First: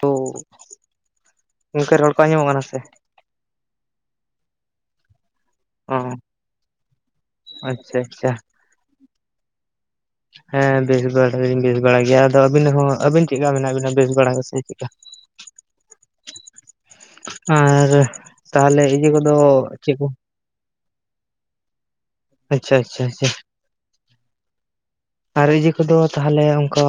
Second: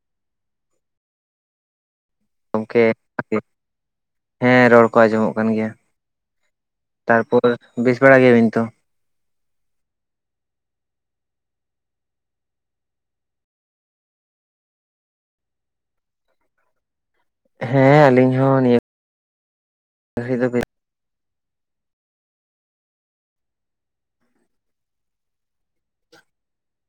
ᱛᱚ ᱜᱚᱢᱠᱮ ᱨᱚᱲ ᱠᱚ ᱟᱸᱡᱚᱢᱚᱜ ᱠᱟᱱᱟ ᱥᱮ ᱜᱚᱝᱠᱮ ᱦᱮᱸ ᱨᱚᱲ ᱠᱚ ᱟᱸᱡᱚᱢᱚᱜ ᱠᱟᱱ ᱜᱮᱭᱟ ᱚ ᱛᱟᱨᱯᱚᱨ ᱵᱮᱥ ᱟᱪᱪᱷᱟ ᱵᱟᱲᱟ ᱟᱪᱪᱷᱟ ᱜᱮᱭᱟᱵᱤᱱ ᱛᱚ [inaudible] ᱦᱮᱸ ᱵᱮᱥ ᱵᱟᱲᱟᱞᱤᱧ ᱵᱮᱥ ᱵᱟᱲᱟ ᱜᱮᱭᱟ ᱟᱫᱚ ᱟᱹᱵᱤᱱ ᱦᱚᱸ ᱟᱹᱵᱤᱱ ᱪᱮᱫ ᱞᱮᱠᱟ ᱢᱮᱱᱟᱜ ᱵᱤᱱᱟ ᱵᱮᱥ ᱵᱟᱲᱟ ᱥᱮ ᱪᱮᱫᱠᱟ ᱟᱨ ᱦᱮᱸ ᱟᱹᱞᱤᱧ ᱦᱚᱸ ᱱᱤᱭᱟᱹ ᱛᱟᱦᱚᱞᱮ ᱤᱭᱟᱹ ᱠᱚᱫᱚ ᱪᱮᱫ ᱠᱚ [unintelligible] ᱟᱪᱪᱷᱟ ᱪᱷᱟ ᱪᱷᱟ ᱟᱨ ᱤᱭᱟᱹ ᱠᱚᱫᱚ ᱛᱟᱦᱚᱞᱮ ᱠᱚ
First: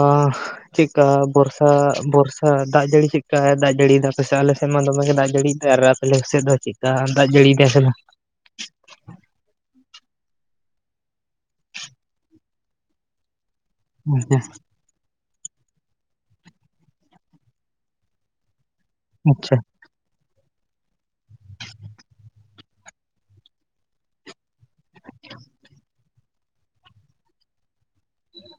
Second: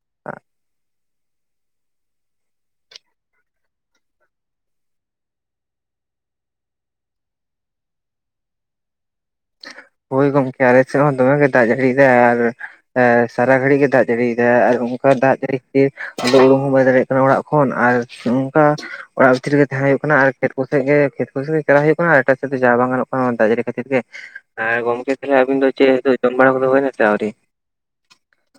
ᱪᱮᱫ ᱠᱟ ᱵᱚᱨᱥᱟ ᱵᱚᱨᱥᱟ ᱫᱟᱜ ᱡᱟᱹᱲᱤ ᱪᱮᱫᱠᱟᱭ ᱫᱟᱜ ᱡᱟᱹᱲᱤᱭᱟ ᱯᱮ ᱟᱞᱮᱥᱮᱫ ᱢᱟ ᱫᱚᱢᱮᱜᱮ ᱫᱟᱜ ᱡᱟᱹᱲᱤᱭᱮᱫᱟᱭ ᱟᱨ ᱨᱟ ᱟᱞᱮ ᱥᱮᱫ ᱫᱚ ᱪᱮᱫᱠᱟ ᱫᱟᱜ ᱡᱟᱹᱲᱤᱭᱮᱫᱟᱭ ᱵᱟᱝ ᱦᱳᱭ ᱜᱚᱝᱠᱮ ᱟᱞᱮ ᱥᱮᱫ ᱦᱚᱸ ᱫᱚᱢᱮ ᱜᱮ ᱫᱟᱜ ᱡᱟᱹᱲᱤ ᱫᱟᱭ ᱟᱨ ᱥᱟᱨᱟ ᱜᱷᱟᱹᱲᱤᱡ ᱜᱮ ᱫᱟᱜ ᱡᱟᱹᱲᱤ ᱫᱟᱭ ᱟᱨ ᱚᱱᱠᱟ ᱫᱟᱜ ᱡᱟᱹᱲᱤ ᱟ ᱩᱰᱩᱠ ᱦᱚᱸ ᱵᱟᱭ ᱫᱟᱲᱮᱭᱟᱜ ᱠᱟᱱᱟ ᱚᱲᱟᱜ ᱠᱷᱚᱱ ᱟᱨ ᱚᱝᱠᱟ ᱚᱲᱟᱜ ᱟᱪᱪᱷᱟ ᱵᱷᱤᱛᱨᱤᱜᱮ ᱛᱟᱦᱮᱸ ᱦᱩᱭᱩᱜ ᱠᱟᱱᱟ ᱟᱨ ᱠᱷᱮᱛ ᱠᱚᱥᱮ ᱜᱮ ᱠᱷᱮᱛ ᱠᱚᱥᱮ ᱜᱮ ᱪᱟᱞᱟᱣ ᱦᱩᱭᱩᱜ ᱠᱟᱱᱟ ᱟᱨ ᱮᱴᱟᱜ ᱥᱮᱫ ᱫᱚ ᱡᱟ ᱵᱟᱝ ᱜᱟᱱᱚᱜ ᱠᱟᱱᱟ ᱚᱱᱟ ᱫᱟᱜ ᱡᱟᱹᱲᱤ ᱠᱷᱟᱹᱛᱤᱨ ᱜᱮ ᱟᱨ ᱜᱚᱢᱠᱮ ᱛᱟᱦᱚᱞᱮ ᱟᱵᱤᱱ ᱫᱚ ᱪᱮᱫ ᱡᱚᱢ ᱵᱟᱲᱟ ᱠᱚᱫᱚ ᱦᱩᱭᱱᱟᱥᱮ ᱟᱹᱣᱨᱤ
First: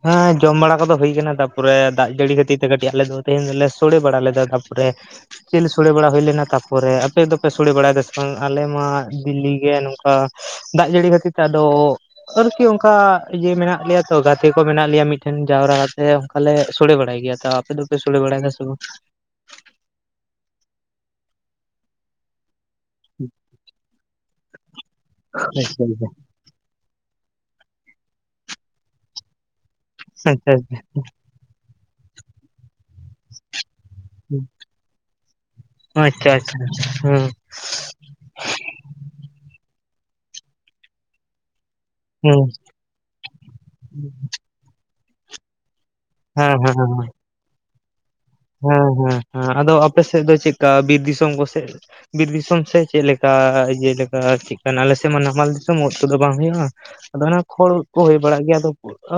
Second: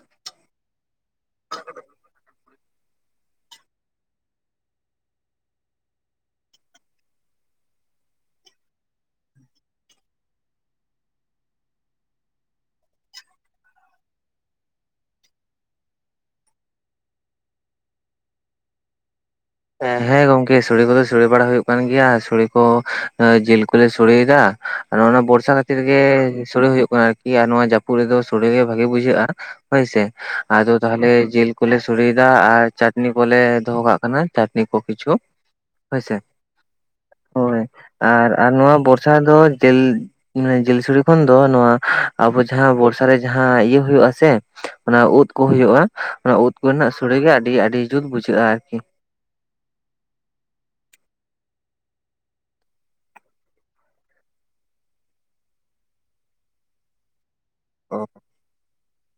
ᱦᱮᱸ ᱡᱚᱢ ᱵᱟᱲᱟ ᱠᱚᱫᱚ ᱦᱩᱭ ᱠᱟᱱᱟ ᱛᱟᱯᱚᱨᱮ ᱫᱟᱜ ᱡᱟᱹᱲᱤ ᱠᱷᱟᱹᱛᱤᱨ ᱛᱮ ᱠᱟᱹᱴᱤᱡ ᱟᱞᱮ ᱫᱚ ᱛᱮᱦᱮᱧ ᱫᱚᱞᱮ ᱥᱳᱲᱮ ᱵᱟᱲᱟ ᱞᱮᱫᱟ ᱛᱟᱯᱚᱨᱮ ᱡᱮᱞ ᱥᱚᱲᱮ ᱵᱟᱲᱟ ᱦᱩᱭ ᱞᱮᱱᱟ ᱛᱟᱯᱚᱨᱮ ᱟᱯᱮ ᱫᱚᱯᱮ ᱥᱚᱲᱮ ᱵᱟᱲᱟᱭ ᱫᱟ ᱥᱮ ᱵᱟᱝᱟ ᱟᱞᱮ ᱢᱟ ᱫᱤᱞᱞᱤ ᱜᱮ ᱱᱚᱝᱠᱟ ᱫᱟᱜ ᱡᱟᱹᱲᱤ ᱠᱷᱟᱹᱛᱤᱨ ᱛᱮ ᱟᱫᱚ ᱟᱨᱠᱤ ᱚᱱᱠᱟ ᱤᱭᱟᱹ ᱢᱮᱱᱟᱜ ᱞᱮᱭᱟ ᱛᱚ ᱜᱟᱛᱮ ᱠᱚ ᱢᱮᱱᱟᱜ ᱞᱮᱭᱟ ᱢᱤᱫᱴᱮᱱ ᱡᱟᱣᱨᱟ ᱠᱟᱛᱮ ᱚᱱᱠᱟᱞ ᱞᱮ ᱥᱚᱲᱮ ᱵᱟᱲᱟᱭ ᱜᱮᱭᱟ ᱛᱚ ᱟᱯᱮ ᱫᱚᱯᱮ ᱥᱚᱲᱮ ᱵᱟᱲᱟᱭ ᱥᱮ ᱵᱟᱝ ᱦᱮᱸ ᱜᱚᱝᱠᱮ ᱥᱚᱲᱮ ᱠᱚᱫᱚ ᱥᱚᱲᱮ ᱵᱟᱲᱟ ᱦᱩᱭᱩᱜ ᱠᱟᱱ ᱜᱮᱭᱟ ᱥᱚᱲᱮ ᱡᱤᱞ ᱠᱚᱞᱮ ᱥᱚᱲᱮ ᱮᱫᱟ ᱟᱨ ᱚᱱᱟ ᱵᱚᱨᱥᱟ ᱠᱷᱟᱹᱛᱤᱨ ᱜᱮ ᱥᱚᱲᱮ ᱦᱩᱭᱩᱜ ᱠᱟᱱᱟ ᱟᱨ ᱜᱮᱭᱟ ᱱᱚᱣᱟ ᱡᱟᱹᱯᱩᱫ ᱨᱮᱫᱚ ᱥᱚᱲᱮ ᱜᱮ ᱵᱷᱟᱜᱮ ᱵᱩᱡᱷᱟᱹᱜᱼᱟ ᱦᱳᱭᱥᱮ ᱟᱫᱚ ᱛᱟᱦᱚᱞᱮ ᱡᱤᱞ ᱠᱚᱞᱮ ᱥᱚᱲᱮᱫᱟ ᱟᱨ ᱪᱟᱴᱱᱤ ᱠᱚᱞᱮ ᱫᱚᱦᱚ ᱠᱟᱜ ᱠᱟᱱᱟ [inaudible] ᱠᱤᱪᱷᱩ ᱦᱳᱭ ᱥᱮ ᱟᱪᱪᱷᱟ ᱟᱪᱪᱷᱟ ᱟᱪᱪᱷᱟ ᱟᱪᱪᱷᱟ ᱟᱪᱪᱷᱟ ᱟᱪᱪᱷᱟ ᱦᱩᱸ ᱦᱳᱭ ᱟᱨ ᱟᱨ ᱱᱚᱣᱟ ᱵᱚᱨᱥᱟ ᱨᱮ ᱫᱚ ᱡᱮᱞ ᱡᱮᱞ ᱥᱚᱲᱮ ᱠᱷᱚᱱ ᱫᱚ ᱱᱚᱣᱟ ᱟᱵᱚ ᱦᱩᱸ ᱡᱟᱦᱟᱸ ᱵᱚᱨᱥᱟ ᱨᱮ ᱡᱟᱦᱟᱸ ᱤᱭᱟᱹ ᱦᱩᱭᱩᱜ ᱟᱥᱮ ᱚᱱᱟ ᱩᱫ ᱠᱚ ᱦᱩᱭᱩᱜᱼᱟ ᱚᱱᱟ ᱩᱫ ᱦᱮᱸ ᱦᱮᱸ ᱦᱮᱸ ᱠᱚᱨᱮᱱᱟᱜ ᱥᱚᱲᱮ ᱜᱮ ᱟᱹᱰᱤ ᱟᱹᱰᱤ ᱡᱩᱛ ᱵᱩᱡᱷᱟᱹᱜᱼᱟ᱾ ᱟᱨᱠᱤ ᱦᱮᱸ ᱦᱮᱸ ᱦᱮᱸ ᱟᱫᱚ ᱟᱯᱮ ᱥᱮᱫ ᱫᱚ ᱪᱮᱫᱠᱟ ᱵᱤᱨ ᱫᱤᱥᱚᱢ ᱠᱚᱥᱮᱫ ᱵᱤᱨ ᱫᱤᱥᱚᱢ ᱥᱮ ᱪᱮᱫ ᱞᱮᱠᱟ ᱡᱮᱞᱮᱠᱟ ᱪᱮᱫ ᱠᱟᱱᱟ ᱟᱞᱮ ᱥᱮᱫ ᱢᱟ ᱱᱟᱢᱟᱞ ᱫᱤᱥᱚᱢ ᱳᱫ ᱠᱚᱫᱚ ᱵᱟᱝ ᱦᱩᱭᱩᱜᱼᱟ᱾ ᱟᱫᱚ ᱚᱱᱟ ᱠᱷᱚᱲ ᱩᱫ ᱚ ᱠᱚ ᱦᱩᱭ ᱵᱟᱲᱟᱜ ᱜᱮᱭᱟ ᱟᱫᱚ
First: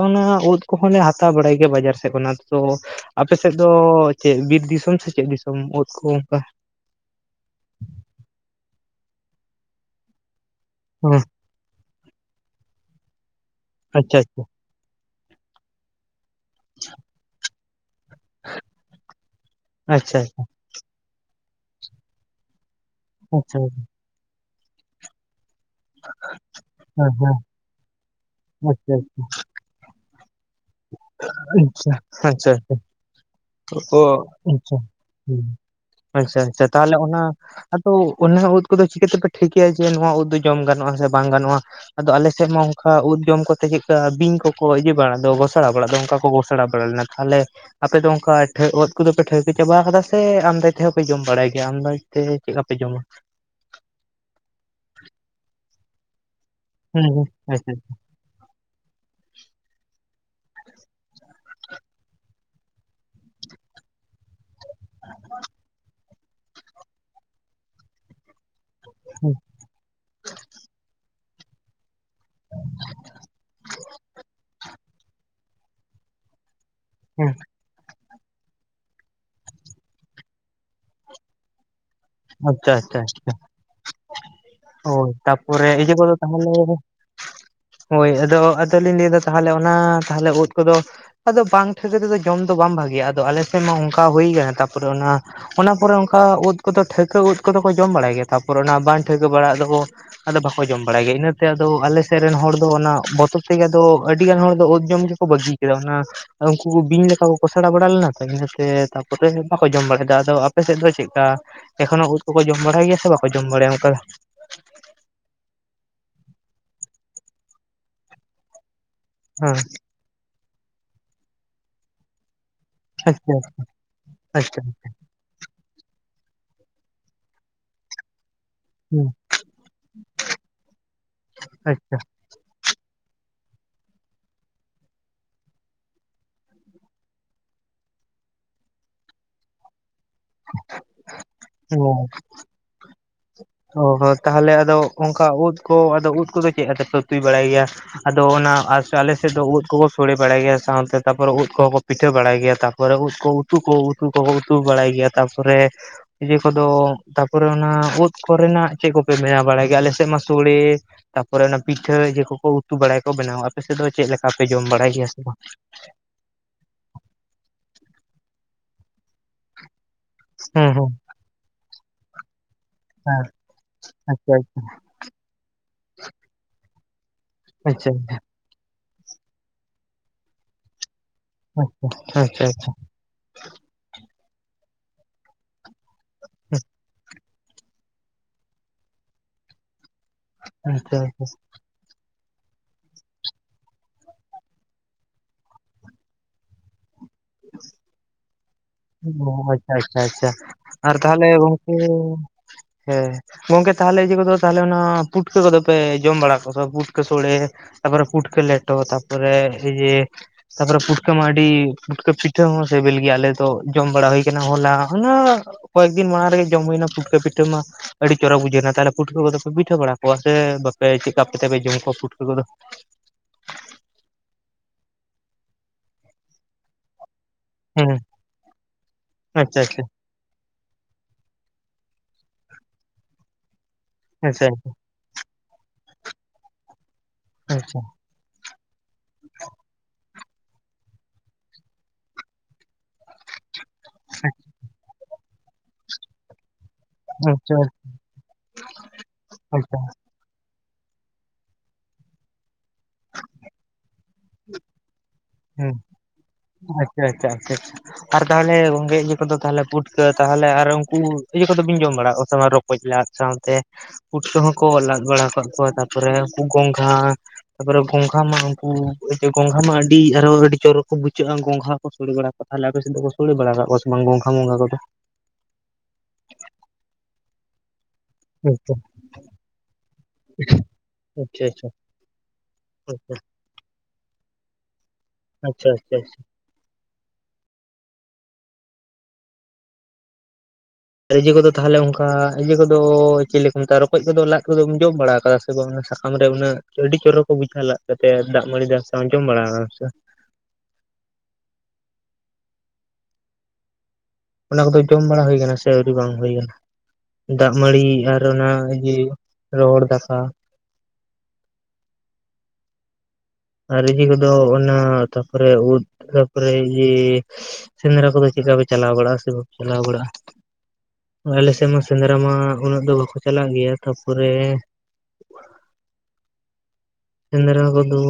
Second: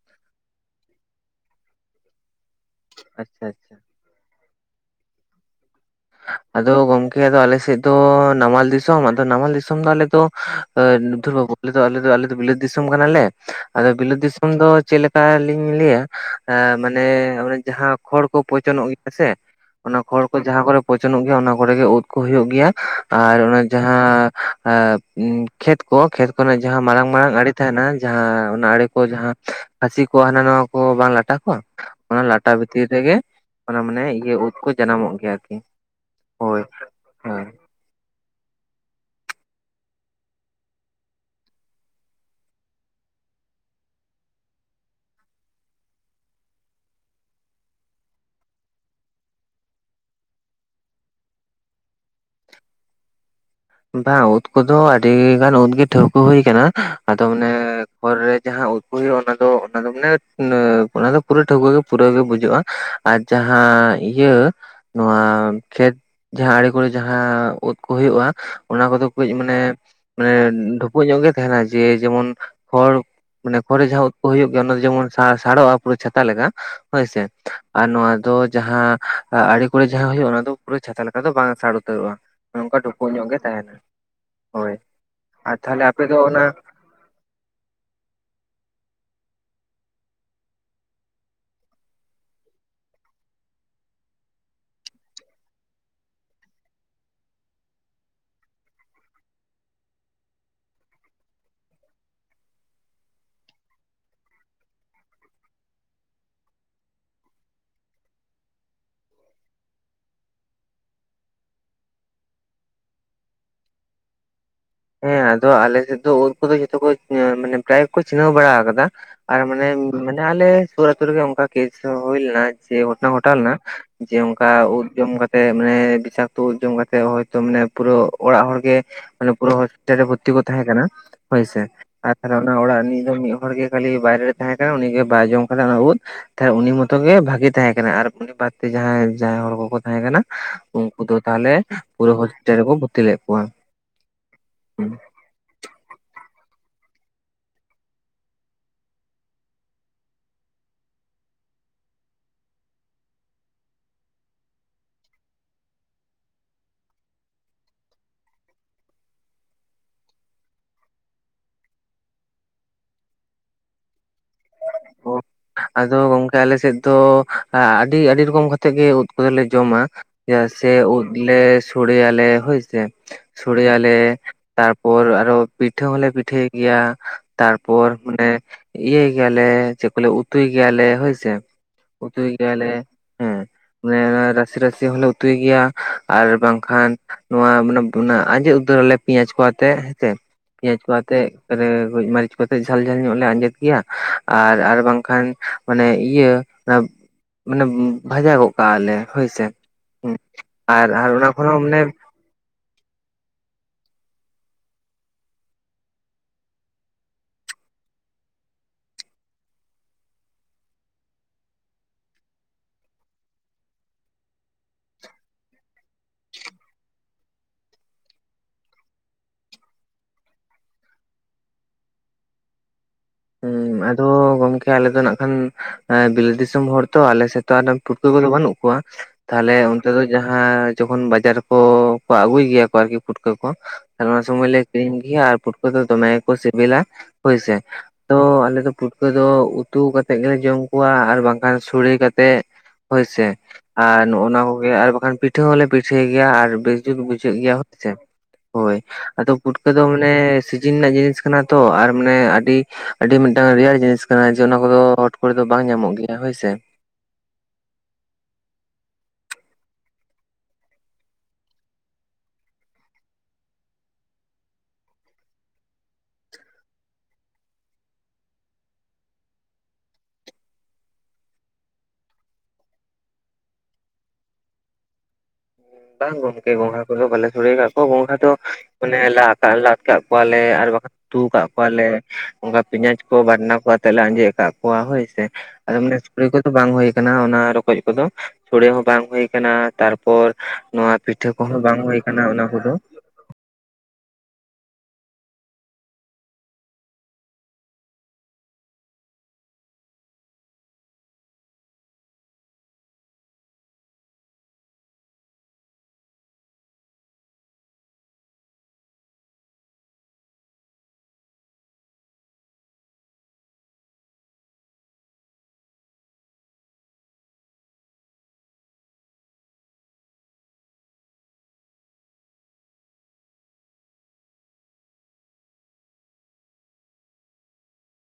ᱚᱱᱟ ᱩᱫ ᱠᱚᱦᱚᱸᱞᱮ ᱦᱟᱛᱟᱣ ᱵᱟᱲᱟᱭ ᱜᱮᱭᱟ ᱵᱟᱡᱟᱨ ᱥᱮᱫ ᱠᱷᱚᱱᱟᱜ᱾ ᱛᱚ ᱟᱪᱪᱷᱟ ᱟᱯᱮᱥᱮᱫ ᱟᱪᱪᱷᱟ ᱫᱚ ᱪᱮᱫ ᱵᱤᱨ ᱫᱤᱥᱚᱢ ᱥᱮ ᱪᱮᱫ ᱫᱤᱥᱚᱢ ᱳᱫ ᱠᱚ ᱚᱱᱠᱟ? ᱟᱫᱚ ᱜᱚᱝᱠᱮ ᱟᱞᱮ ᱥᱮᱫ ᱫᱚ ᱱᱟᱢᱟᱞ ᱫᱤᱥᱚᱢ ᱟᱫᱚ ᱱᱟᱢᱟᱞ ᱫᱤᱥᱚᱢ ᱫᱚ ᱟᱞᱮ ᱫᱚ ᱦᱮᱸ ᱱᱩᱫᱷᱩᱨ ᱵᱟᱹᱵᱩ ᱟᱞᱮᱫᱚ ᱟᱞᱮᱫᱚ ᱟᱞᱮᱫᱚ ᱵᱤᱞᱟᱹᱛ ᱫᱤᱥᱚᱢ ᱠᱟᱱᱟᱞᱮ ᱟᱫᱚ ᱵᱤᱞᱟᱹᱛ ᱟᱪᱪᱷᱟ ᱟᱪᱪᱷᱟ ᱫᱤᱥᱚᱢ ᱫᱚ ᱪᱮᱫᱞᱮᱠ ᱚᱱᱠᱟ ᱞᱤᱧ ᱞᱟᱹᱭᱟ ᱟᱢ ᱢᱟᱱᱮ ᱚᱱᱮ ᱡᱟᱦᱟᱸ ᱠᱷᱚᱲ ᱠᱚ ᱯᱚᱪᱚᱱᱚᱜ ᱜᱮᱭᱟ ᱥᱮ ᱚᱱᱟ ᱟᱪᱪᱷᱟ ᱠᱷᱚᱲ ᱠᱚ ᱡᱟᱦᱟᱸ ᱠᱚᱨᱮ ᱯᱚᱪᱚᱱᱚᱜ ᱜᱮᱭᱟ ᱚᱱᱟ ᱠᱚᱨᱮ ᱩᱫ ᱠᱚ ᱦᱩᱭᱩᱜ ᱜᱮᱭᱟ ᱟᱨ ᱟᱪᱪᱷᱟ ᱟᱪᱪᱷᱟ ᱚᱱᱟ ᱡᱟᱦᱟᱸ ᱟᱨ ᱠᱷᱮᱛ ᱠᱚ ᱠᱷᱮᱛ ᱠᱚᱨᱮᱱᱟᱜ ᱡᱟᱦᱟᱸ ᱦᱮᱸ ᱢᱟᱨᱟᱝ ᱢᱟᱨᱟᱝ ᱦᱮᱸ ᱟᱲᱮ ᱛᱟᱦᱮᱱᱟ ᱡᱟᱦᱟᱸ ᱚᱱᱟ ᱟᱲᱮ ᱟᱪᱪᱷᱟ ᱠᱚ ᱡᱟᱦᱟᱸ ᱠᱦᱟᱹᱥᱤ ᱠᱚ ᱦᱟᱱᱟ ᱱᱟᱣ ᱠᱚ ᱵᱟᱝ ᱞᱟᱴᱟ ᱠᱚᱣᱟ ᱚᱱᱟ ᱟᱪᱪᱷᱟ ᱟᱪᱪᱷᱟ ᱞᱟᱴᱟ ᱟᱪᱪᱷᱟ ᱵᱷᱤᱛᱤᱨ ᱨᱮᱜᱮ ᱚᱱᱟ ᱚ ᱢᱟᱱᱮ ᱤᱭᱟᱹ ᱩᱫ ᱠᱚ ᱟᱪᱪᱷᱟ ᱡᱟᱱᱟᱢᱚᱜ ᱜᱮᱭᱟ ᱦᱩᱸ ᱠᱤ ᱟᱪᱪᱷᱟ ᱪᱟᱛᱟᱞᱮ ᱚᱱᱟ ᱟᱫᱚ ᱚᱱᱟ ᱩᱫ ᱠᱚᱫᱚ ᱪᱤᱠᱟᱹᱛᱮᱯᱮ ᱴᱷᱤᱠᱟᱹᱭᱟ ᱡᱮ ᱱᱚᱣᱟ ᱩᱫ ᱫᱚ ᱡᱚᱢ ᱜᱟᱱᱚᱜᱼᱟ ᱥᱮ ᱵᱟᱝ ᱜᱟᱱᱚᱜᱼᱟ? ᱟᱫᱚ ᱟᱞᱮᱥᱮᱫ ᱢᱟ ᱚᱱᱠᱟ ᱩᱫ ᱡᱚᱢ ᱠᱚᱛᱮ ᱟᱫᱚ ᱟᱞᱮᱥᱮᱫᱢᱟ ᱚᱱᱠᱟ ᱩᱫ ᱡᱚᱢ ᱠᱚᱛᱮ ᱜᱮᱠᱟ ᱵᱤᱧ ᱠᱚᱠᱚ ᱤᱭᱟᱹ ᱵᱟᱲᱟᱜ ᱫᱚ ᱜᱳᱥᱲᱟ ᱵᱟᱲᱟᱜ ᱫᱚ ᱚᱱᱠᱟ ᱠᱚ ᱜᱚᱥᱟᱲᱟ ᱵᱟᱲᱟ᱾ ᱞᱮᱱᱟ ᱟᱞᱮ ᱟᱯᱮ ᱫᱚ ᱚᱱᱠᱟ ᱡᱷᱟ ᱳᱫ ᱠᱚᱫᱚ ᱯᱮ ᱴᱷᱟᱹᱣᱠᱟᱹ ᱪᱟᱵᱟ ᱠᱟᱫᱟ ᱥᱮ ᱟᱢᱫᱟᱡ ᱛᱮᱦᱚᱸ ᱯᱮ ᱡᱚᱢ ᱵᱟᱲᱟᱭ ᱜᱮᱭᱟ ᱟᱢᱫᱟᱡ ᱛᱮ ᱪᱮᱫ ᱞᱮᱠᱟ ᱯᱮ ᱡᱚᱢᱟ? ᱵᱟᱝ ᱳᱫ ᱠᱚᱫᱚ ᱟᱹᱰᱤ ᱜᱟᱱ ᱳᱫᱜᱮ ᱴᱷᱟᱹᱣᱠᱟᱹ ᱦᱩᱭ ᱟᱠᱟᱱᱟ᱾ ᱦᱩᱸ ᱟᱫᱚ ᱦᱩᱸ ᱢᱟᱱᱮ ᱟᱪᱪᱷᱟ ᱠᱷᱚᱨ ᱨᱮ ᱡᱟᱦᱟᱸ ᱩᱫ ᱠᱚ ᱦᱩᱭᱩᱜ ᱚᱱᱟ ᱫᱚ ᱚᱱᱟ ᱫᱚ ᱢᱟᱱᱮ ᱚᱱᱟ ᱫᱚ ᱯᱩᱨᱟᱹ ᱴᱷᱟᱹᱣᱠᱟᱹ ᱜᱮ ᱯᱩᱨᱟᱹ ᱜᱮ ᱵᱩᱡᱩᱜᱼᱟ ᱟᱨ ᱡᱟᱦᱟᱸ ᱤᱭᱟᱹ ᱱᱚᱣᱟ ᱠᱷᱮᱛ ᱡᱟᱦᱟᱸ ᱟᱲᱮ ᱠᱚᱨᱮ ᱡᱟᱦᱟᱸ ᱳᱫ ᱠᱚ ᱦᱩᱭᱩᱜᱼᱟ ᱚᱱᱟ ᱠᱚᱫᱚ ᱟᱪᱪᱷᱟ ᱠᱟᱹᱡ ᱦᱩᱸ ᱢᱟᱱᱮ ᱢᱟᱱᱮ ᱰᱷᱳᱠᱳᱜ ᱧᱚᱜ ᱜᱮ ᱛᱟᱦᱮᱱᱟ ᱡᱮ ᱡᱮᱢᱚᱱ ᱦᱚᱲ ᱢᱟᱱᱮ ᱠᱚᱨᱮ ᱡᱟᱦᱟᱸ ᱳᱫ ᱠᱚ ᱦᱩᱭᱩᱜ ᱜᱮᱭᱟ ᱚᱱᱟ ᱡᱮᱢᱚᱱ ᱥᱟᱲ ᱥᱟᱲᱚᱜᱼᱟ ᱯᱩᱨᱟᱹ ᱪᱷᱟᱛᱟ ᱞᱮᱠᱟ ᱦᱳᱭᱥᱮ ᱦᱩᱸ ᱟᱨ ᱱᱚᱣᱟᱸ ᱫᱚ ᱡᱟᱦᱟᱸ ᱟᱲᱮ ᱠᱚᱨᱮ ᱡᱟᱦᱟᱸ ᱦᱳᱭᱳᱜᱼᱟ ᱚᱱᱟ ᱫᱚ ᱯᱩᱨᱟᱹ ᱪᱷᱟᱛᱟ ᱞᱮᱠᱟ ᱫᱚ ᱵᱟᱝ ᱥᱟᱨ ᱩᱛᱟᱹᱨᱚᱜᱼᱟ᱾ ᱟᱪᱪᱷᱟ ᱱᱚᱝᱠᱟ ᱟᱪᱪᱷᱟ ᱰᱷᱩᱯᱩᱜ ᱧᱚᱜ ᱟᱪᱪᱷᱟ ᱜᱮ ᱛᱟᱦᱮᱱᱟ ᱦᱳᱭ ᱟᱨ ᱳᱻᱛᱟᱯᱚᱨᱮ ᱛᱟᱦᱚᱞᱮ ᱤᱡᱟᱹ ᱟᱯᱮ ᱠᱚᱫᱚ ᱫᱚ ᱚᱱᱟ ᱛᱟᱦᱚᱞᱮ ᱦᱳᱭ ᱟᱫᱚ ᱟᱫᱚᱞᱤᱧ ᱞᱟᱹᱭᱫᱟ ᱛᱟᱦᱚᱞᱮ ᱚᱱᱟ ᱛᱟᱦᱚᱞᱮ ᱳᱫ ᱠᱚᱫᱚ ᱟᱫᱚ ᱵᱟᱝ ᱴᱷᱠᱟᱹ ᱛᱮᱫᱚ ᱡᱚᱢ ᱫᱚ ᱵᱟᱝ ᱵᱷᱟᱜᱤᱭᱟ ᱟᱫᱚ ᱟᱞᱮᱥᱮᱫ ᱢᱟ ᱚᱱᱠᱟ ᱦᱩᱭ ᱟᱠᱟᱱᱟ ᱛᱯᱚᱨᱮ ᱚᱱᱟ ᱚᱱᱟ ᱯᱚᱨᱮ ᱚᱱᱠᱟ ᱳᱫ ᱠᱚᱫᱚ ᱴᱷᱟᱹᱣᱠᱟᱹ ᱳᱫ ᱠᱚᱫᱚ ᱠᱚ ᱡᱚᱢ ᱵᱟᱲᱟᱭ ᱜᱮᱭᱟ ᱛᱟᱨᱯᱚᱨᱮ ᱚᱱᱟ ᱵᱟᱝ ᱴᱷᱟᱹᱣᱠᱟᱹ ᱵᱟᱲᱟ ᱫᱚᱠᱚ ᱟᱫᱚ ᱵᱟᱠᱚ ᱡᱚᱢ ᱵᱟᱲᱟᱭ ᱜᱮᱭᱟ ᱤᱱᱟᱹᱛᱮ ᱟᱫᱚ ᱟᱞᱮ ᱥᱮᱫ ᱨᱮᱱ ᱦᱚᱲ ᱫᱚ ᱚᱱᱟ ᱵᱚᱛᱚᱨ ᱛᱮᱜᱮ ᱟᱫᱚ ᱟᱹᱰᱤ ᱜᱟᱱ ᱦᱚᱲ ᱫᱚ ᱳᱫ ᱡᱚᱢ ᱵᱟᱹᱜᱤ ᱠᱮᱫᱟ ᱚᱱᱟ ᱩᱱᱠᱩ ᱠᱚ ᱵᱤᱧ ᱞᱮᱠᱟ ᱠᱚ ᱜᱚᱥᱲᱟ ᱵᱟᱲᱟ ᱞᱮᱱᱟ ᱛᱚ ᱤᱱᱟᱹᱛᱮ ᱛᱟᱯᱚᱨᱮ ᱵᱟᱠᱚ ᱡᱚᱢ ᱵᱟᱲᱟᱭᱮᱫᱟ ᱟᱫᱚ? ᱟᱯᱮ ᱥᱮᱫ ᱫᱚ ᱪᱮᱫᱠᱟ ᱮᱠᱷᱚᱱᱳ ᱩᱫ ᱠᱚᱠᱚ ᱡᱚᱢ ᱵᱟᱲᱟᱭ ᱜᱮᱭᱟ ᱥᱮ ᱵᱟᱠᱚ ᱡᱚᱢ ᱵᱟᱲᱟᱭᱟ ᱚᱱᱠᱟ ᱫᱚ? ᱦᱮᱸ ᱟᱫᱚ ᱟᱞᱮᱥᱮᱫ ᱫᱚ ᱳᱫ ᱠᱚᱫᱚ ᱡᱚᱛᱚ ᱠᱚ ᱢᱟᱱᱮ ᱯᱨᱟᱭᱠᱚ ᱪᱤᱱᱦᱟᱹᱣ ᱵᱟᱲᱟ ᱟᱠᱟᱫᱟ ᱟᱨ ᱦᱮᱸ ᱢᱟᱱᱮ ᱢᱟᱱᱮ ᱟᱞᱮ ᱥᱩᱨ ᱟᱹᱛᱩ ᱨᱮᱜᱮ ᱚᱱᱠᱟ ᱠᱮᱥ ᱫᱚ ᱦᱩᱭ ᱞᱮᱱᱟ᱾ ᱥᱮ ᱜᱷᱚᱴᱚ ᱜᱷᱚᱴᱟᱣ ᱟᱪᱪᱷᱟ ᱞᱮᱱᱟ ᱡᱮ ᱚᱱᱠᱟ ᱟᱪᱪᱷᱟ ᱩᱫ ᱡᱚᱢ ᱠᱟᱛᱮ ᱢᱟᱱᱮ ᱵᱤᱥᱟᱠᱛᱚ ᱡᱚᱢ ᱠᱟᱛᱮᱫ ᱦᱚᱭᱛᱳ ᱢᱟᱱᱮ ᱯᱩᱨᱟᱹ ᱚᱲᱟᱜ ᱦᱚᱲ ᱜᱮ ᱦᱮᱸ ᱯᱩᱨᱟᱹ ᱦᱚᱥᱯᱤᱴᱟᱞ ᱨᱮ ᱵᱷᱚᱨᱛᱤ ᱠᱚ ᱛᱟᱦᱮᱸ ᱠᱟᱱᱟ ᱦᱳᱭᱥᱮ ᱟᱪᱪᱷᱟ ᱟᱨ ᱟᱨ ᱚᱱᱟ ᱚᱲᱟᱜ ᱨᱤᱱᱤᱡ ᱫᱚ ᱢᱤᱫ ᱦᱚᱲᱜᱮ ᱠᱷᱟᱹᱞᱤ ᱵᱟᱦᱨᱮ ᱨᱮ ᱛᱟᱦᱮᱸ ᱠᱟᱱᱟ ᱩᱱᱤᱜᱮ ᱵᱟᱭ ᱡᱚᱢ ᱠᱟᱫᱟ ᱚᱱᱟ ᱳᱫ ᱛᱷᱟ ᱩᱱᱤ ᱢᱚᱛᱚ ᱜᱮ ᱵᱷᱟᱹᱜᱤ ᱛᱟᱦᱮᱸ ᱠᱟᱱᱟ ᱟᱨ ᱩᱱᱤ ᱵᱟᱫᱛᱮ ᱡᱟᱦᱟᱸᱭ ᱡᱟᱦᱟᱸᱭ ᱦᱚᱲ ᱠᱚᱠᱚ ᱛᱟᱦᱮᱸ ᱠᱟᱱᱟ ᱩᱱᱠᱩ ᱫᱚ ᱛᱟᱦᱞᱮ ᱯᱩᱨᱟᱹ ᱦᱚᱥᱯᱤᱴᱟᱞ ᱨᱮᱠᱚ ᱵᱷᱩᱨᱛᱤ ᱞᱮᱫ ᱠᱚᱣᱟ᱾ ᱦᱚ ᱦᱚ ᱛᱟᱦᱞᱮ ᱟᱫᱚ ᱦᱩᱸ ᱚᱱᱠᱟ ᱩᱫ ᱠᱚ ᱟᱫᱚ ᱩᱫ ᱠᱚᱫᱚ ᱪᱮ ᱠᱟᱛᱮ ᱩᱛᱩ ᱵᱟᱲᱟᱭ ᱜᱮᱭᱟ ᱟᱫᱚ ᱚᱱᱟ ᱟᱞᱮ ᱥᱮᱫ ᱫᱚ ᱩᱫ ᱠᱚᱠᱚ ᱥᱚᱲᱮ ᱵᱟᱲᱟᱭ ᱜᱮᱭᱟ ᱥᱟᱶᱛᱮ ᱛᱟᱨᱯᱚᱨᱮ ᱩᱫ ᱠᱚᱦᱚᱸ ᱠᱚ ᱯᱤᱴᱷᱟᱹ ᱵᱟᱲᱟᱭ ᱜᱮᱭᱟ ᱛᱟᱨᱯᱚᱨᱮ ᱩᱫ ᱠᱚ ᱩᱛᱩ ᱠᱚ ᱩᱛᱩ ᱠᱚ ᱩᱛᱩ ᱵᱟᱲᱟᱭ ᱜᱮᱭᱟ ᱛᱟᱨᱯᱚᱨᱮ ᱤᱡᱮ ᱠᱚᱫᱚ ᱛᱟᱨᱯᱚᱨᱮ ᱚᱱᱟ ᱩᱫ ᱠᱚᱨᱮᱱᱟᱜ ᱪᱮᱫ ᱠᱚᱯᱮ ᱵᱮᱱᱟᱣ ᱵᱟᱲᱟᱭ ᱜᱮᱭᱟ ᱟᱞᱮ ᱥᱮᱫ ᱢᱟ ᱥᱳᱲᱮ᱾ ᱛᱟᱯᱚᱨᱮ ᱚᱱᱟ ᱯᱤᱴᱷᱟᱹ ᱡᱮᱹ ᱠᱚᱠᱚ ᱩᱛᱩ ᱵᱟᱲᱟᱭᱟᱠᱚ ᱵᱮᱱᱟᱣᱟ ᱟᱯᱮ ᱥᱮᱫ ᱫᱚ ᱪᱮᱫ ᱞᱮᱠᱟ? ᱯᱮ ᱡᱚᱢ ᱵᱟᱲᱟᱭ ᱜᱮᱭᱟ ᱚ ᱥᱮ ᱵᱟᱝ? ᱟᱫᱚ ᱜᱚᱝᱠᱮ ᱟᱞᱮ ᱥᱮᱫ ᱫᱚ ᱟᱸ ᱟᱹᱰᱤ ᱟᱹᱰᱤ ᱨᱚᱠᱚᱢ ᱠᱟᱛᱮᱫ ᱜᱮ ᱩᱫ ᱠᱚᱫᱚᱞᱮ ᱡᱚᱢᱟ ᱪᱮᱫᱟᱜ ᱦᱩᱸ ᱥᱮ ᱦᱩᱸ ᱩᱫ ᱞᱮ ᱥᱳᱲᱮᱭᱟᱞᱮ ᱟᱞᱮ ᱦᱳᱭ ᱥᱮ ᱦᱮᱸ ᱥᱳᱲᱮᱭᱟᱞᱮ ᱟᱞᱮ ᱟᱪᱪᱷᱟ ᱟᱪᱪᱷᱟ ᱛᱟᱨᱯᱚᱨ ᱟᱨᱚ ᱯᱤᱴᱷᱟᱹ ᱦᱚᱸᱞᱮ ᱯᱤᱴᱷᱟᱹᱭ ᱜᱮᱭᱟ ᱛᱟᱨᱯᱚᱨ ᱟᱪᱪᱷᱟ ᱢᱟᱱᱮ ᱤᱭᱟᱹ ᱜᱮᱭᱟᱞᱮ ᱪᱮᱫ ᱠᱚᱞᱮ ᱩᱛᱩᱭ ᱜᱮᱭᱟᱞᱮ ᱦᱳᱭᱥᱮ ᱟᱪᱪᱷᱟ ᱩᱛᱩᱭ ᱟᱪᱪᱷᱟ ᱟᱪᱪᱷᱟ ᱟᱪᱪᱷᱟ ᱜᱮᱭᱟᱞᱮ ᱦᱮᱸ ᱢᱮ ᱨᱟᱥᱮ ᱨᱟᱥᱮ ᱦᱚᱸᱞᱮ ᱩᱛᱩᱭ ᱜᱮᱭᱟ ᱟᱨ ᱵᱟᱝᱠᱷᱟᱱ ᱱᱚᱣᱟ ᱢᱟᱱᱮ ᱟᱸᱡᱮᱫ ᱩᱛᱟᱹᱨ ᱨᱮᱞᱮ ᱯᱮᱸᱭᱟᱡᱽ ᱠᱚ ᱟᱛᱮ ᱦᱮᱸᱪᱮ ᱯᱤᱭᱟᱡᱽ ᱟᱪᱪᱷᱟ ᱠᱚᱣᱟᱛᱮᱜ ᱛᱟᱦᱞᱮ ᱢᱟᱹᱨᱤᱪ ᱠᱚ ᱠᱟᱛᱮᱜ ᱡᱷᱟᱞ ᱡᱷᱟᱞ ᱧᱚᱜ ᱞᱮ ᱟᱸᱡᱮᱫ ᱜᱮᱭᱟ ᱟᱨ ᱟᱨ ᱵᱟᱝᱠᱷᱟᱱ ᱢᱟᱱᱮ ᱤᱭᱟᱹ ᱢᱟᱱᱮ ᱵᱷᱟᱡᱟ ᱠᱚᱜ ᱚ ᱟᱪᱪᱷᱟ ᱟᱪᱪᱷᱟ ᱟᱪᱪᱷᱟ ᱟᱨ ᱛᱟᱦᱞᱮ ᱚᱱᱟ ᱠᱷᱚᱱ ᱦᱚᱸ ᱜᱚᱝᱠᱮ ᱢᱟᱱᱮ ᱦᱮᱸ ᱜᱚᱝᱠᱮ ᱛᱟᱦᱚᱞᱮ ᱤᱭᱟᱹ ᱠᱚᱫᱚ ᱛᱟᱦᱚᱞᱮ ᱚᱱᱟ ᱯᱩᱴᱠᱟᱹ ᱠᱚᱫᱚ ᱯᱮ ᱡᱚᱢ ᱵᱟᱲᱟ ᱠᱚ ᱯᱩᱴᱠᱟᱹ ᱥᱚᱲᱮ ᱛᱟᱨᱯᱚᱨᱮ ᱯᱩᱴᱠᱟᱹ ᱞᱮᱴᱚ ᱛᱟᱨᱯᱚᱨᱮ ᱤᱭᱟᱹ ᱛᱟᱨᱯᱚᱨ ᱯᱷᱩᱴᱠᱟᱹ ᱢᱟ ᱟᱹᱰᱤ ᱯᱷᱩᱴᱠᱟᱹ ᱯᱤᱴᱷᱟᱹ ᱦᱚᱸ ᱥᱮᱵᱮᱞ ᱟᱞᱮ ᱛᱚ ᱡᱚᱢ ᱵᱟᱲᱟ ᱦᱩᱭ ᱟᱠᱟᱱᱟ ᱦᱚᱞᱟ ᱚᱱᱟ ᱠᱚᱭᱮᱠ ᱫᱤᱱ ᱢᱟᱲᱟᱝ ᱨᱮᱜᱮ ᱡᱚᱢ ᱦᱩᱭᱮᱱᱟ ᱯᱷᱩᱴᱠᱟᱹ ᱯᱤᱴᱷᱟᱹ ᱢᱟ ᱟᱹᱰᱤ ᱪᱚᱨᱚᱠ ᱵᱩᱡᱷᱟᱹᱣᱮᱱᱟ ᱛᱟᱦᱞᱮ ᱯᱩᱴᱠᱟᱹ ᱫᱚᱯᱮ ᱯᱤᱴᱷᱟᱹ ᱵᱟᱲᱟ ᱠᱚᱣᱟ ᱥᱮ ᱵᱟᱯᱮ ᱪᱮᱠᱟ ᱠᱟᱛᱮᱯᱮ ᱡᱚᱢ ᱠᱚᱣᱟ ᱯᱩᱴᱠᱟᱹ ᱠᱚᱫᱚ ᱦᱮᱸ ᱟᱫᱚ ᱜᱚᱝᱠᱮ ᱟᱞᱮ ᱫᱚ ᱱᱟᱜ ᱠᱷᱟᱱ ᱵᱤᱞᱟᱹᱛ ᱫᱤᱥᱚᱢ ᱦᱚᱲ ᱛᱚ ᱟᱞᱮ ᱥᱮᱫ ᱛᱟᱦᱚᱞᱮ ᱦᱮᱸ ᱯᱩᱴᱠᱟᱹ ᱠᱚᱫᱚ ᱵᱟᱹᱱᱩᱜ ᱠᱚᱣᱟ ᱛᱟᱦᱚᱞᱮ ᱟᱪᱪᱷᱟ ᱟᱪᱪᱷᱟ ᱚᱱᱛᱮ ᱫᱚ ᱡᱟᱦᱟᱸ ᱡᱚᱠᱷᱚᱱ ᱵᱟᱡᱟᱨ ᱨᱮᱠᱚ ᱠᱚ ᱟᱹᱜᱩᱭ ᱜᱮᱭᱟ ᱠᱚ ᱟᱨᱠᱤ ᱯᱩᱴᱠᱟᱹ ᱠᱚ ᱚᱱᱟ ᱥᱚᱢᱚᱭ ᱟᱪᱪᱷᱟ ᱞᱮ ᱛᱦᱮᱱ [unintelligible] ᱜᱮᱭᱟ ᱟᱨ ᱯᱩᱴᱠᱟᱹ ᱫᱚ ᱫᱚᱢᱮ ᱜᱮᱠᱚ ᱥᱮᱵᱮᱞᱟ ᱦᱳᱭ ᱥᱮ ᱟᱪᱪᱷᱟ ᱫᱚ ᱟᱞᱮ ᱫᱚ ᱯᱩᱴᱠᱟᱹ ᱫᱚ ᱩᱛᱩ ᱠᱟᱛᱼᱼ ᱛᱮᱫ ᱜᱮᱞᱮ ᱡᱚᱢ ᱠᱚᱣᱟ ᱟᱨ ᱵᱟᱝᱠᱷᱟᱱ ᱥᱳᱲᱮ ᱠᱟᱛᱮᱫ ᱦᱳᱭᱥᱮ ᱟᱨ ᱱᱚᱜᱼᱚ ᱱᱚᱣᱟ ᱠᱚᱜᱮ ᱟᱨ ᱵᱟᱠᱷᱟᱱ ᱯᱤᱴᱷᱟᱹ ᱦᱚᱸᱞᱮ ᱯᱤᱴᱷᱟᱹᱭ ᱜᱮᱭᱟ ᱟᱨ ᱵᱮᱥᱼᱼ [unintelligible] ᱵᱩᱡᱷᱟᱹᱜ ᱟᱪᱪᱷᱟ ᱜᱮᱭᱟ ᱦᱳᱭ ᱟᱫᱚ ᱯᱩᱴᱠᱟᱹ ᱟᱪᱪᱷᱟ ᱫᱚ ᱢᱟᱱᱮ ᱥᱤᱡᱤᱱ ᱨᱮᱱᱟᱜ ᱡᱤᱱᱤᱥ ᱠᱟᱱᱟ ᱛᱚ ᱟᱨ ᱢᱟᱱᱮ ᱟᱹᱰᱤ ᱟᱹᱰᱤ ᱢᱤᱫᱴᱟᱝ ᱨᱮᱭᱟᱲ ᱡᱤᱱᱤᱥ ᱠᱟᱱᱟ ᱡᱚ ᱚᱱᱟ ᱠᱚᱫᱚ ᱦᱚᱲ ᱫᱚ ᱵᱟᱝ ᱦᱮᱸ ᱧᱟᱢᱚᱜ ᱜᱮᱭᱟ ᱦᱳᱭ ᱥᱮ [unintelligible] ᱟᱪᱪᱷᱟ ᱟᱪᱷᱟᱷᱟ [unintelligible] ᱟᱨ ᱛᱟᱦᱚᱞᱮ ᱜᱚᱝᱜᱮ ᱤᱭᱟᱹ ᱠᱚᱫᱚ ᱛᱟᱦᱚᱞᱮ ᱯᱩᱴᱠᱟᱹ ᱛᱟᱦᱚᱞᱮ ᱟᱨ ᱩᱱᱠᱩ ᱤᱭᱟᱹ ᱠᱚᱫᱚ ᱵᱤᱱ ᱡᱚᱢ ᱵᱟᱲᱟ ᱠᱚᱣᱟ ᱥᱮ ᱵᱟᱝ ᱨᱚᱼᱼ ᱠᱚᱡ ᱞᱟᱫ ᱥᱟᱶᱛᱮ ᱯᱩᱴᱠᱟᱹ ᱦᱚᱸᱠᱚ ᱞᱟᱫ ᱵᱟᱲᱟᱣ ᱟᱠᱟᱫ ᱠᱚᱣᱟ ᱛᱟᱨᱯᱚᱨᱮ ᱩᱱᱠᱩ ᱜᱚᱝᱜᱷᱟ ᱛᱟᱨᱯᱚᱨᱮ ᱜᱚᱝᱜᱷᱟ ᱢᱟ ᱩᱱᱠᱩ ᱜᱚᱝᱜᱷᱟ ᱟᱼᱼ ᱫᱤ ᱟᱹᱰᱤ ᱟᱨᱚ ᱟᱹᱰᱤ ᱪᱚᱨᱚᱠᱠᱚ ᱵᱩᱡᱷᱟᱹᱜᱼᱟ ᱜᱚᱝᱜᱷᱟ ᱠᱚ ᱥᱚᱲᱮ ᱵᱟᱲᱟ ᱠᱚᱣᱟ ᱛᱟᱦᱮ ᱟᱯᱮ ᱥᱮᱫ ᱫᱚ ᱠᱚ ᱥᱚᱲᱮ ᱵᱟᱲᱟ ᱠᱟᱜ ᱠᱚᱣᱟ ᱥᱮ ᱵᱟᱝ ᱜᱚᱝᱜᱷᱟ ᱢᱚᱸᱜᱷᱟ ᱠᱚᱫᱚ ᱵᱟᱝ ᱜᱚᱢᱠᱮ ᱜᱚᱝᱜᱷᱟ ᱠᱚ ᱫᱚ ᱵᱟᱞᱮ ᱥᱚᱲᱮᱭᱟᱠᱟᱫ ᱠᱚᱣᱟ ᱜᱚᱝᱜᱷᱟ ᱛᱚ ᱟᱪᱪᱷᱟ ᱢᱟᱱᱮ ᱞᱟᱜ ᱠᱟᱜ ᱞᱟᱫ ᱠᱟᱜ ᱠᱚᱣᱟᱞᱮ ᱟᱨ ᱵᱟᱝᱠᱷᱟᱱ ᱛᱩ ᱟᱠᱟᱫ ᱟᱪᱪᱷᱟ ᱟᱪᱪᱷᱟ ᱠᱚᱣᱟᱞᱮ ᱚᱱᱠᱟ ᱯᱤᱸᱭᱟᱡ ᱠᱚ ᱟᱪᱪᱷᱟ ᱵᱟᱨᱱᱟ ᱠᱚ ᱞᱮ ᱟᱸᱡᱮᱫ ᱟᱠᱟᱫ ᱠᱚᱣᱟ ᱦᱳᱭ ᱥᱮ ᱟᱪᱪᱷᱟ ᱟᱫᱚ ᱢᱟᱱᱮ ᱟᱪᱪᱷᱟ [unintelligible] ᱵᱟᱝ ᱦᱩᱭ ᱟᱠᱟᱱᱟ ᱚᱱᱟ ᱨᱚᱠᱚᱡ ᱠᱚᱫᱚ ᱥᱚᱲᱮ ᱦᱚᱸ ᱵᱟᱝ ᱦᱩᱭ ᱟᱠᱟᱱᱟ ᱛᱟᱨᱯᱚᱨ ᱱᱚᱣᱟ ᱯᱤᱴᱷᱟᱹ ᱟᱹᱣᱡᱟ ᱠᱚᱫᱚ ᱠᱚᱦᱚᱸ ᱛᱟᱦᱚᱞᱮ ᱵᱟᱝ ᱦᱩᱭ ᱚᱱᱠᱟ ᱟᱠᱟᱱᱟ ᱚᱱᱟ ᱤᱭᱟᱹ ᱠᱚᱫᱚ ᱪᱤᱞᱤ ᱨᱚᱠᱚᱡ ᱠᱚᱫᱚ ᱞᱟᱫ ᱠᱚᱫᱚᱢ ᱡᱚᱢ ᱵᱟᱲᱟ ᱟᱠᱟᱫᱟ ᱥᱮ ᱵᱟᱝ ᱚᱱᱟ ᱥᱟᱠᱟᱢ ᱨᱮ ᱩᱱᱟᱹᱜ ᱟᱹᱰᱤ ᱪᱚᱨᱚᱠ ᱠᱚ ᱵᱩᱡᱷᱟᱹᱣ ᱞᱟᱫ ᱛᱮ ᱫᱟᱜ ᱢᱟᱺᱲᱤ ᱫᱟᱠᱟᱢ ᱡᱚᱢ ᱵᱟᱲᱟᱣ ᱥᱮ ᱚᱱᱟ ᱠᱚᱫᱚ ᱡᱚᱢ ᱵᱟᱲᱟ ᱦᱩᱭ ᱟᱠᱟᱱᱟ ᱥᱮ ᱟᱹᱣᱨᱤ ᱵᱟᱝ ᱦᱩᱭ ᱟᱠᱟᱱᱟ ᱫᱟᱜ ᱢᱟᱺᱲᱤ ᱟᱨ ᱚᱱᱟ ᱤᱭᱟᱹ ᱨᱚᱦᱚᱲ ᱫᱟᱠᱟ ᱟᱨᱤᱡᱤ ᱠᱚᱫᱚ ᱚᱱᱟ ᱛᱟᱨᱯᱚᱨᱮ ᱩᱫ ᱛᱟᱨᱯᱚᱨᱮ [unintelligible] ᱮ ᱥᱮᱸᱫᱽᱨᱟ ᱠᱚᱫᱚ ᱪᱮᱜᱠᱟ ᱯᱮ ᱪᱟᱞᱟᱣ ᱵᱟᱲᱟᱜᱻᱟ ᱥᱮ ᱵᱟᱠᱚ ᱪᱟᱞᱟᱣ ᱵᱟᱲᱟᱜᱼᱟ ᱟᱞᱮᱥᱮᱫ ᱢᱟ ᱥᱮᱸᱫᱽᱨᱟ ᱢᱟ ᱩᱱᱟᱹᱜ ᱫᱚ ᱵᱟᱠᱩ ᱪᱟᱞᱟᱜ ᱜᱮᱭᱟ ᱛᱟᱨᱯᱚᱨᱮ [inaudible] ᱟ ᱫᱮᱸᱫᱽᱨᱟ ᱠᱚᱫᱚ